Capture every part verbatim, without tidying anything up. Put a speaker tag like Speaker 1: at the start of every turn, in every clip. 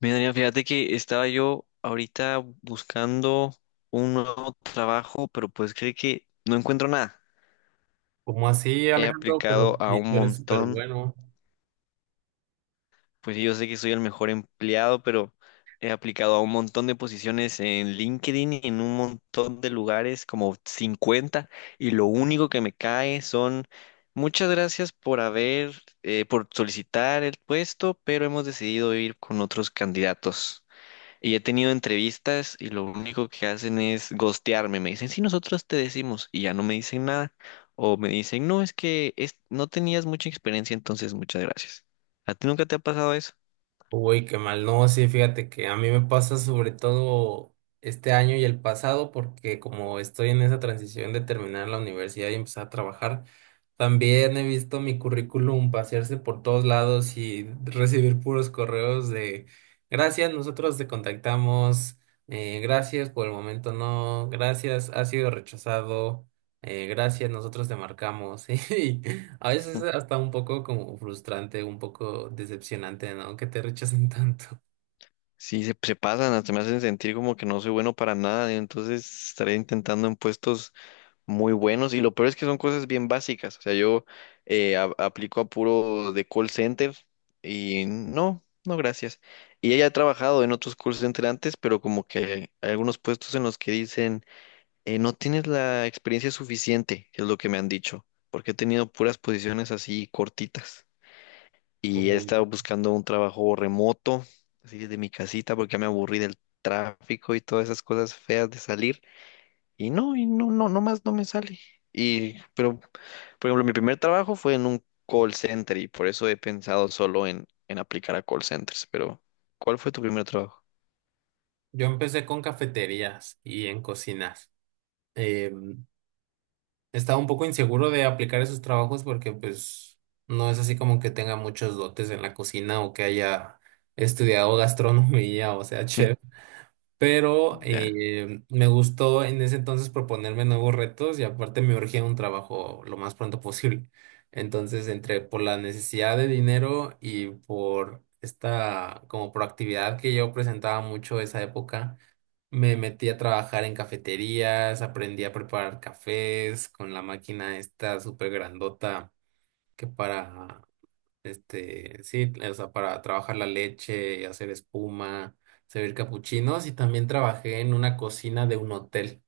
Speaker 1: Mira, Adrián, fíjate que estaba yo ahorita buscando un nuevo trabajo, pero pues creo que no encuentro nada.
Speaker 2: ¿Como así,
Speaker 1: He
Speaker 2: Alejandro?
Speaker 1: aplicado
Speaker 2: Pero
Speaker 1: a
Speaker 2: si
Speaker 1: un
Speaker 2: tú eres súper
Speaker 1: montón,
Speaker 2: bueno.
Speaker 1: pues sí, yo sé que soy el mejor empleado, pero he aplicado a un montón de posiciones en LinkedIn y en un montón de lugares, como cincuenta. y lo único que me cae son muchas gracias por haber, eh, por solicitar el puesto, pero hemos decidido ir con otros candidatos. Y he tenido entrevistas y lo único que hacen es gostearme. Me dicen, sí, nosotros te decimos y ya no me dicen nada. O me dicen, no, es que es- no tenías mucha experiencia, entonces muchas gracias. ¿A ti nunca te ha pasado eso?
Speaker 2: Uy, qué mal. No, sí, fíjate que a mí me pasa sobre todo este año y el pasado, porque como estoy en esa transición de terminar la universidad y empezar a trabajar, también he visto mi currículum pasearse por todos lados y recibir puros correos de gracias, nosotros te contactamos, eh, gracias, por el momento no, gracias, ha sido rechazado, eh, gracias, nosotros te marcamos. ¿Sí? A veces
Speaker 1: Mm.
Speaker 2: es hasta un poco como frustrante, un poco decepcionante, ¿no? Que te rechacen tanto.
Speaker 1: Sí, se, se pasan, hasta me hacen sentir como que no soy bueno para nada. Entonces estaré intentando en puestos muy buenos y lo peor es que son cosas bien básicas. O sea, yo eh, a- aplico a puro de call center y no, no, gracias. Y ella ha trabajado en otros call center antes, pero como que hay algunos puestos en los que dicen, eh, no tienes la experiencia suficiente, que es lo que me han dicho, porque he tenido puras posiciones así cortitas. Y he estado
Speaker 2: Uy.
Speaker 1: buscando un trabajo remoto, así desde mi casita, porque ya me aburrí del tráfico y todas esas cosas feas de salir. Y no, y no, no, no más no me sale. Y, pero, por ejemplo, mi primer trabajo fue en un call center y por eso he pensado solo en, en aplicar a call centers. Pero, ¿cuál fue tu primer trabajo?
Speaker 2: Yo empecé con cafeterías y en cocinas. Eh, Estaba un poco inseguro de aplicar esos trabajos porque pues no es así como que tenga muchos dotes en la cocina o que haya estudiado gastronomía, o sea,
Speaker 1: Mm.
Speaker 2: chef. Pero
Speaker 1: Ya.
Speaker 2: eh, me gustó en ese entonces proponerme nuevos retos y aparte me urgía un trabajo lo más pronto posible. Entonces, entre por la necesidad de dinero y por esta como proactividad que yo presentaba mucho esa época, me metí a trabajar en cafeterías, aprendí a preparar cafés con la máquina esta súper grandota que para este, sí, eh, o sea, para trabajar la leche, hacer espuma, servir capuchinos y también trabajé en una cocina de un hotel.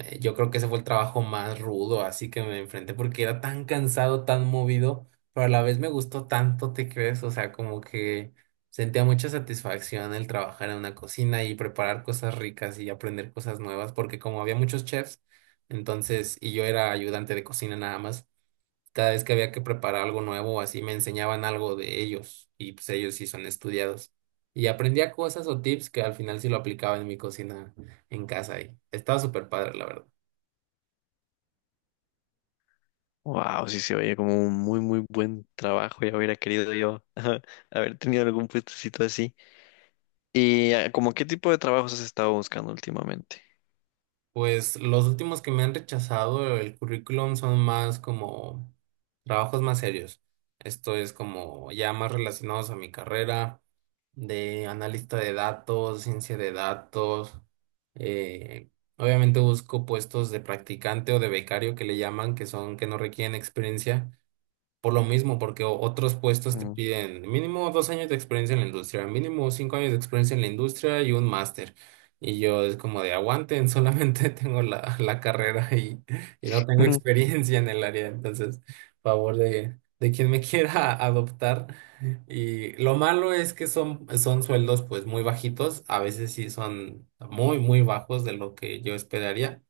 Speaker 2: Eh, Yo creo que ese fue el trabajo más rudo, así que me enfrenté porque era tan cansado, tan movido, pero a la vez me gustó tanto, ¿te crees? O sea, como que sentía mucha satisfacción el trabajar en una cocina y preparar cosas ricas y aprender cosas nuevas, porque como había muchos chefs, entonces, y yo era ayudante de cocina nada más. Cada vez que había que preparar algo nuevo, así me enseñaban algo de ellos y pues ellos sí son estudiados. Y aprendía cosas o tips que al final sí lo aplicaba en mi cocina en casa y estaba súper padre, la verdad.
Speaker 1: Wow, sí se oye como un muy, muy buen trabajo. Ya hubiera querido yo haber tenido algún puestecito así. ¿Y ah, como qué tipo de trabajos has estado buscando últimamente?
Speaker 2: Pues los últimos que me han rechazado el currículum son más como trabajos más serios. Esto es como ya más relacionados a mi carrera de analista de datos, ciencia de datos. Eh, obviamente busco puestos de practicante o de becario que le llaman, que son que no requieren experiencia por lo mismo, porque o- otros puestos te
Speaker 1: Mm.
Speaker 2: piden mínimo dos años de experiencia en la industria, mínimo cinco años de experiencia en la industria y un máster. Y yo es como de aguanten, solamente tengo la, la carrera y, y no tengo experiencia en el área. Entonces, favor de, de quien me quiera adoptar. Y lo malo es que son, son sueldos pues muy bajitos, a veces sí son muy, muy bajos de lo que yo esperaría.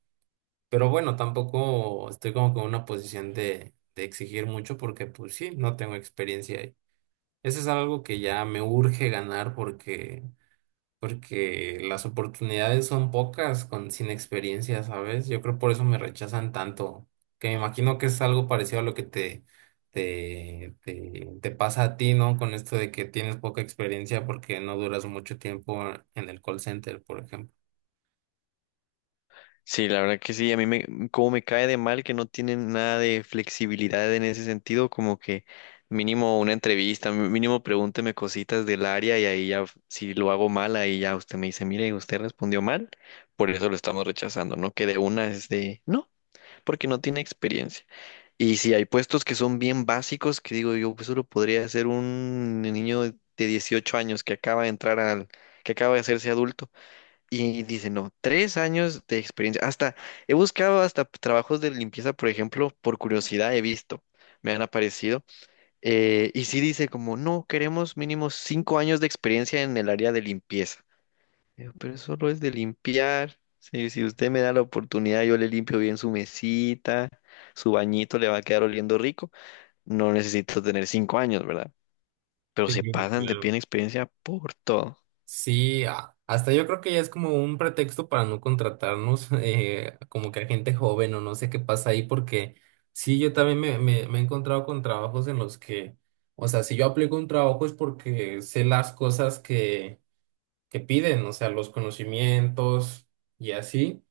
Speaker 2: Pero bueno, tampoco estoy como que en una posición de, de exigir mucho porque pues sí, no tengo experiencia ahí. Eso es algo que ya me urge ganar porque, porque las oportunidades son pocas con, sin experiencia, ¿sabes? Yo creo por eso me rechazan tanto, que me imagino que es algo parecido a lo que te, te, te, te pasa a ti, ¿no? Con esto de que tienes poca experiencia porque no duras mucho tiempo en el call center, por ejemplo.
Speaker 1: Sí, la verdad que sí, a mí me, como me cae de mal que no tienen nada de flexibilidad en ese sentido, como que mínimo una entrevista, mí- mínimo pregúnteme cositas del área y ahí ya, si lo hago mal, ahí ya usted me dice, mire, usted respondió mal, por eso lo estamos rechazando, ¿no? Que de una es de, no, porque no tiene experiencia. Y si hay puestos que son bien básicos, que digo yo, pues eso lo podría hacer un niño de dieciocho años que acaba de entrar al, que acaba de hacerse adulto y dice, no, tres años de experiencia. Hasta he buscado hasta trabajos de limpieza, por ejemplo, por curiosidad he visto, me han aparecido. eh, y sí dice como, no, queremos mínimo cinco años de experiencia en el área de limpieza. Digo, pero solo es de limpiar. Si, si usted me da la oportunidad, yo le limpio bien su mesita, su bañito le va a quedar oliendo rico. No necesito tener cinco años, ¿verdad? Pero
Speaker 2: Sí,
Speaker 1: se pasan de pie en
Speaker 2: claro.
Speaker 1: experiencia por todo.
Speaker 2: Sí, a- hasta yo creo que ya es como un pretexto para no contratarnos, eh, como que a gente joven o no sé qué pasa ahí, porque sí, yo también me, me, me he encontrado con trabajos en los que, o sea, si yo aplico un trabajo es porque sé las cosas que, que piden, o sea, los conocimientos y así,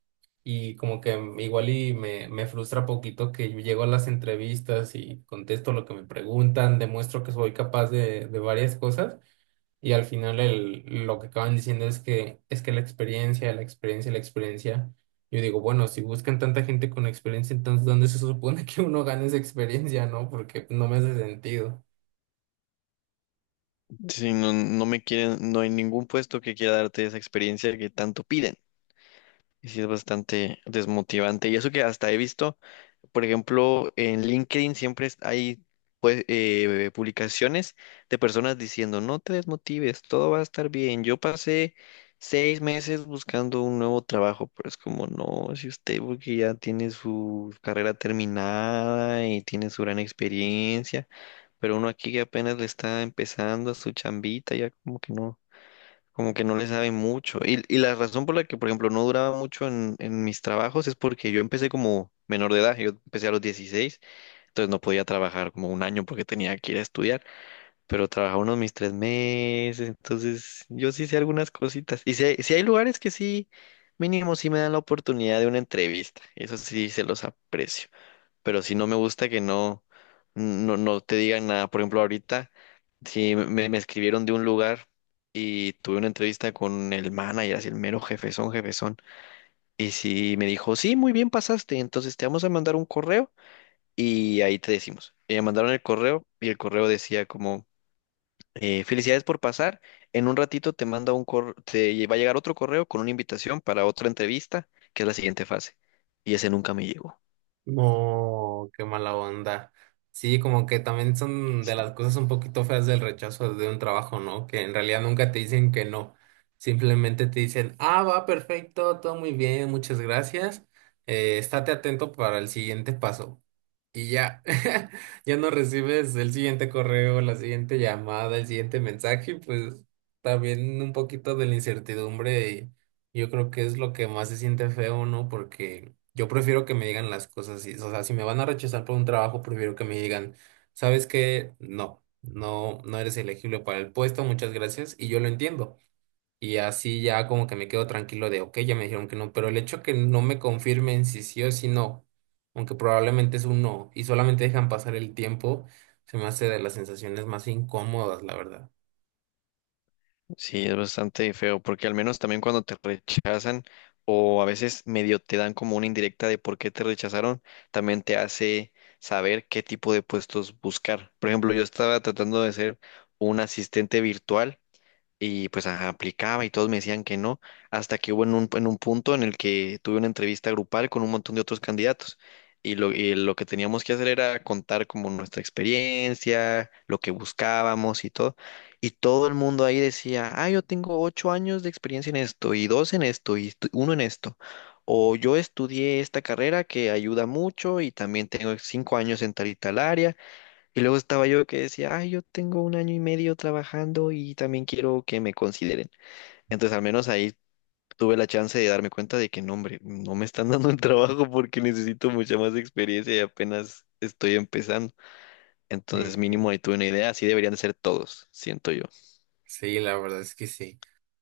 Speaker 2: y como que igual y me, me frustra poquito que yo llego a las entrevistas y contesto lo que me preguntan, demuestro que soy capaz de, de varias cosas. Y al final el, lo que acaban diciendo es que es que la experiencia, la experiencia, la experiencia. Yo digo, bueno, si buscan tanta gente con experiencia, entonces ¿dónde se supone que uno gana esa experiencia, no? Porque no me hace sentido.
Speaker 1: Si no, no me quieren, no hay ningún puesto que quiera darte esa experiencia que tanto piden. Y sí es bastante desmotivante. Y eso que hasta he visto, por ejemplo, en LinkedIn siempre es- hay pues, eh, publicaciones de personas diciendo, no te desmotives, todo va a estar bien. Yo pasé seis meses buscando un nuevo trabajo, pero es como, no, si usted porque ya tiene su carrera terminada y tiene su gran experiencia. Pero uno aquí que apenas le está empezando a su chambita, ya como que no, como que no le sabe mucho. Y, y la razón por la que, por ejemplo, no duraba mucho en, en mis trabajos es porque yo empecé como menor de edad, yo empecé a los dieciséis entonces no podía trabajar como un año porque tenía que ir a estudiar, pero trabajaba unos mis tres meses, entonces yo sí sé algunas cositas. Y si hay, sí hay lugares que sí, mínimo sí me dan la oportunidad de una entrevista, eso sí se los aprecio pero si no me gusta que no, no, no te digan nada. Por ejemplo, ahorita, si me, me escribieron de un lugar y tuve una entrevista con el manager, así el mero jefezón, jefezón, y si me dijo, sí, muy bien pasaste, entonces te vamos a mandar un correo y ahí te decimos. Y me mandaron el correo y el correo decía como, eh, felicidades por pasar, en un ratito te manda un correo, te va a llegar otro correo con una invitación para otra entrevista, que es la siguiente fase. Y ese nunca me llegó.
Speaker 2: No, qué mala onda. Sí, como que también son de las cosas un poquito feas del rechazo de un trabajo, ¿no? Que en realidad nunca te dicen que no. Simplemente te dicen, ah, va perfecto, todo muy bien, muchas gracias. Eh, estate atento para el siguiente paso. Y ya, ya no recibes el siguiente correo, la siguiente llamada, el siguiente mensaje, y pues también un poquito de la incertidumbre, y yo creo que es lo que más se siente feo, ¿no? Porque yo prefiero que me digan las cosas, así, o sea, si me van a rechazar por un trabajo, prefiero que me digan, ¿sabes qué? No, no, no eres elegible para el puesto, muchas gracias, y yo lo entiendo. Y así ya como que me quedo tranquilo de, ok, ya me dijeron que no, pero el hecho que no me confirmen si sí o si no, aunque probablemente es un no, y solamente dejan pasar el tiempo, se me hace de las sensaciones más incómodas, la verdad.
Speaker 1: Sí, es bastante feo, porque al menos también cuando te rechazan o a veces medio te dan como una indirecta de por qué te rechazaron, también te hace saber qué tipo de puestos buscar. Por ejemplo, yo estaba tratando de ser un asistente virtual y pues ajá, aplicaba y todos me decían que no, hasta que hubo en un, en un punto en el que tuve una entrevista grupal con un montón de otros candidatos. Y lo, y lo que teníamos que hacer era contar como nuestra experiencia, lo que buscábamos y todo. Y todo el mundo ahí decía, ah, yo tengo ocho años de experiencia en esto, y dos en esto, y estu- uno en esto. O yo estudié esta carrera que ayuda mucho y también tengo cinco años en tal y tal área. Y luego estaba yo que decía, ay, yo tengo un año y medio trabajando y también quiero que me consideren. Entonces, al menos ahí tuve la chance de darme cuenta de que no, hombre, no me están dando el trabajo porque necesito mucha más experiencia y apenas estoy empezando.
Speaker 2: Sí,
Speaker 1: Entonces, mínimo ahí tuve una idea, así deberían de ser todos, siento yo.
Speaker 2: sí, la verdad es que sí.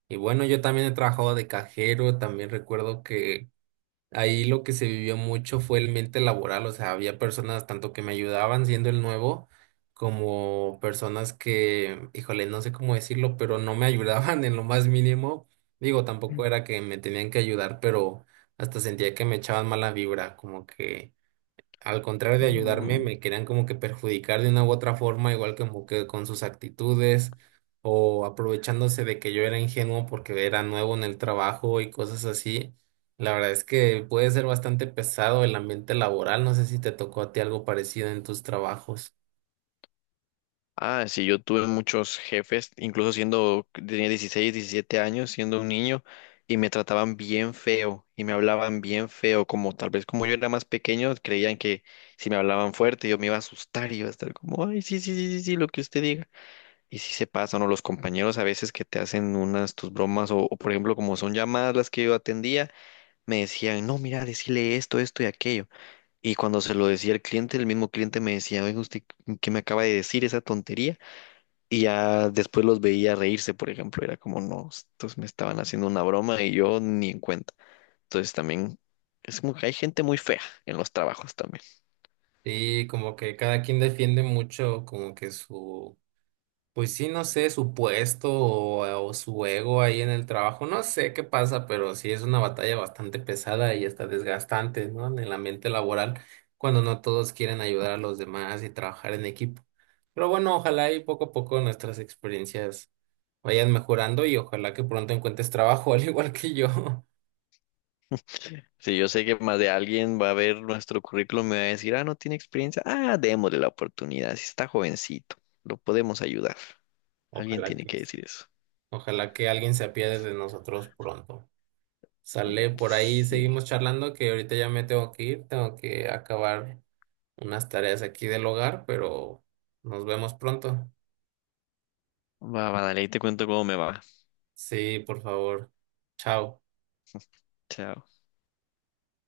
Speaker 2: Y bueno, yo también he trabajado de cajero, también recuerdo que ahí lo que se vivió mucho fue el mente laboral, o sea, había personas tanto que me ayudaban siendo el nuevo, como personas que, híjole, no sé cómo decirlo, pero no me ayudaban en lo más mínimo. Digo, tampoco era que me tenían que ayudar, pero hasta sentía que me echaban mala vibra, como que al contrario de ayudarme,
Speaker 1: Mm.
Speaker 2: me querían como que perjudicar de una u otra forma, igual como que con sus actitudes o aprovechándose de que yo era ingenuo porque era nuevo en el trabajo y cosas así. La verdad es que puede ser bastante pesado el ambiente laboral. No sé si te tocó a ti algo parecido en tus trabajos.
Speaker 1: Ah, sí, yo tuve muchos jefes, incluso siendo, tenía dieciséis, diecisiete años, siendo un niño, y me trataban bien feo, y me hablaban bien feo, como tal vez como yo era más pequeño, creían que si me hablaban fuerte yo me iba a asustar y iba a estar como, ay, sí, sí, sí, sí, sí, lo que usted diga. Y sí se pasan, o los compañeros a veces que te hacen unas tus bromas, o, o por ejemplo, como son llamadas las que yo atendía, me decían, no, mira, decirle esto, esto y aquello. Y cuando se lo decía al cliente, el mismo cliente me decía, oiga, ¿usted qué me acaba de decir esa tontería? Y ya después los veía reírse, por ejemplo, era como, no, estos me estaban haciendo una broma y yo ni en cuenta. Entonces también es como que hay gente muy fea en los trabajos también.
Speaker 2: Sí, como que cada quien defiende mucho como que su, pues sí, no sé, su puesto o, o su ego ahí en el trabajo, no sé qué pasa, pero sí es una batalla bastante pesada y hasta desgastante, ¿no? En el ambiente laboral, cuando no todos quieren ayudar a los demás y trabajar en equipo. Pero bueno, ojalá y poco a poco nuestras experiencias vayan mejorando y ojalá que pronto encuentres trabajo, al igual que yo.
Speaker 1: Si yo sé que más de alguien va a ver nuestro currículum y me va a decir, ah, no tiene experiencia, ah, démosle la oportunidad, si está jovencito, lo podemos ayudar. Alguien
Speaker 2: Ojalá
Speaker 1: tiene
Speaker 2: que
Speaker 1: que
Speaker 2: sí.
Speaker 1: decir eso.
Speaker 2: Ojalá que alguien se apiade de nosotros pronto. Sale por ahí,
Speaker 1: Sí.
Speaker 2: seguimos charlando, que ahorita ya me tengo que ir, tengo que acabar unas tareas aquí del hogar, pero nos vemos pronto.
Speaker 1: Va, va, dale, ahí te cuento cómo me va.
Speaker 2: Sí, por favor. Chao.
Speaker 1: Chao.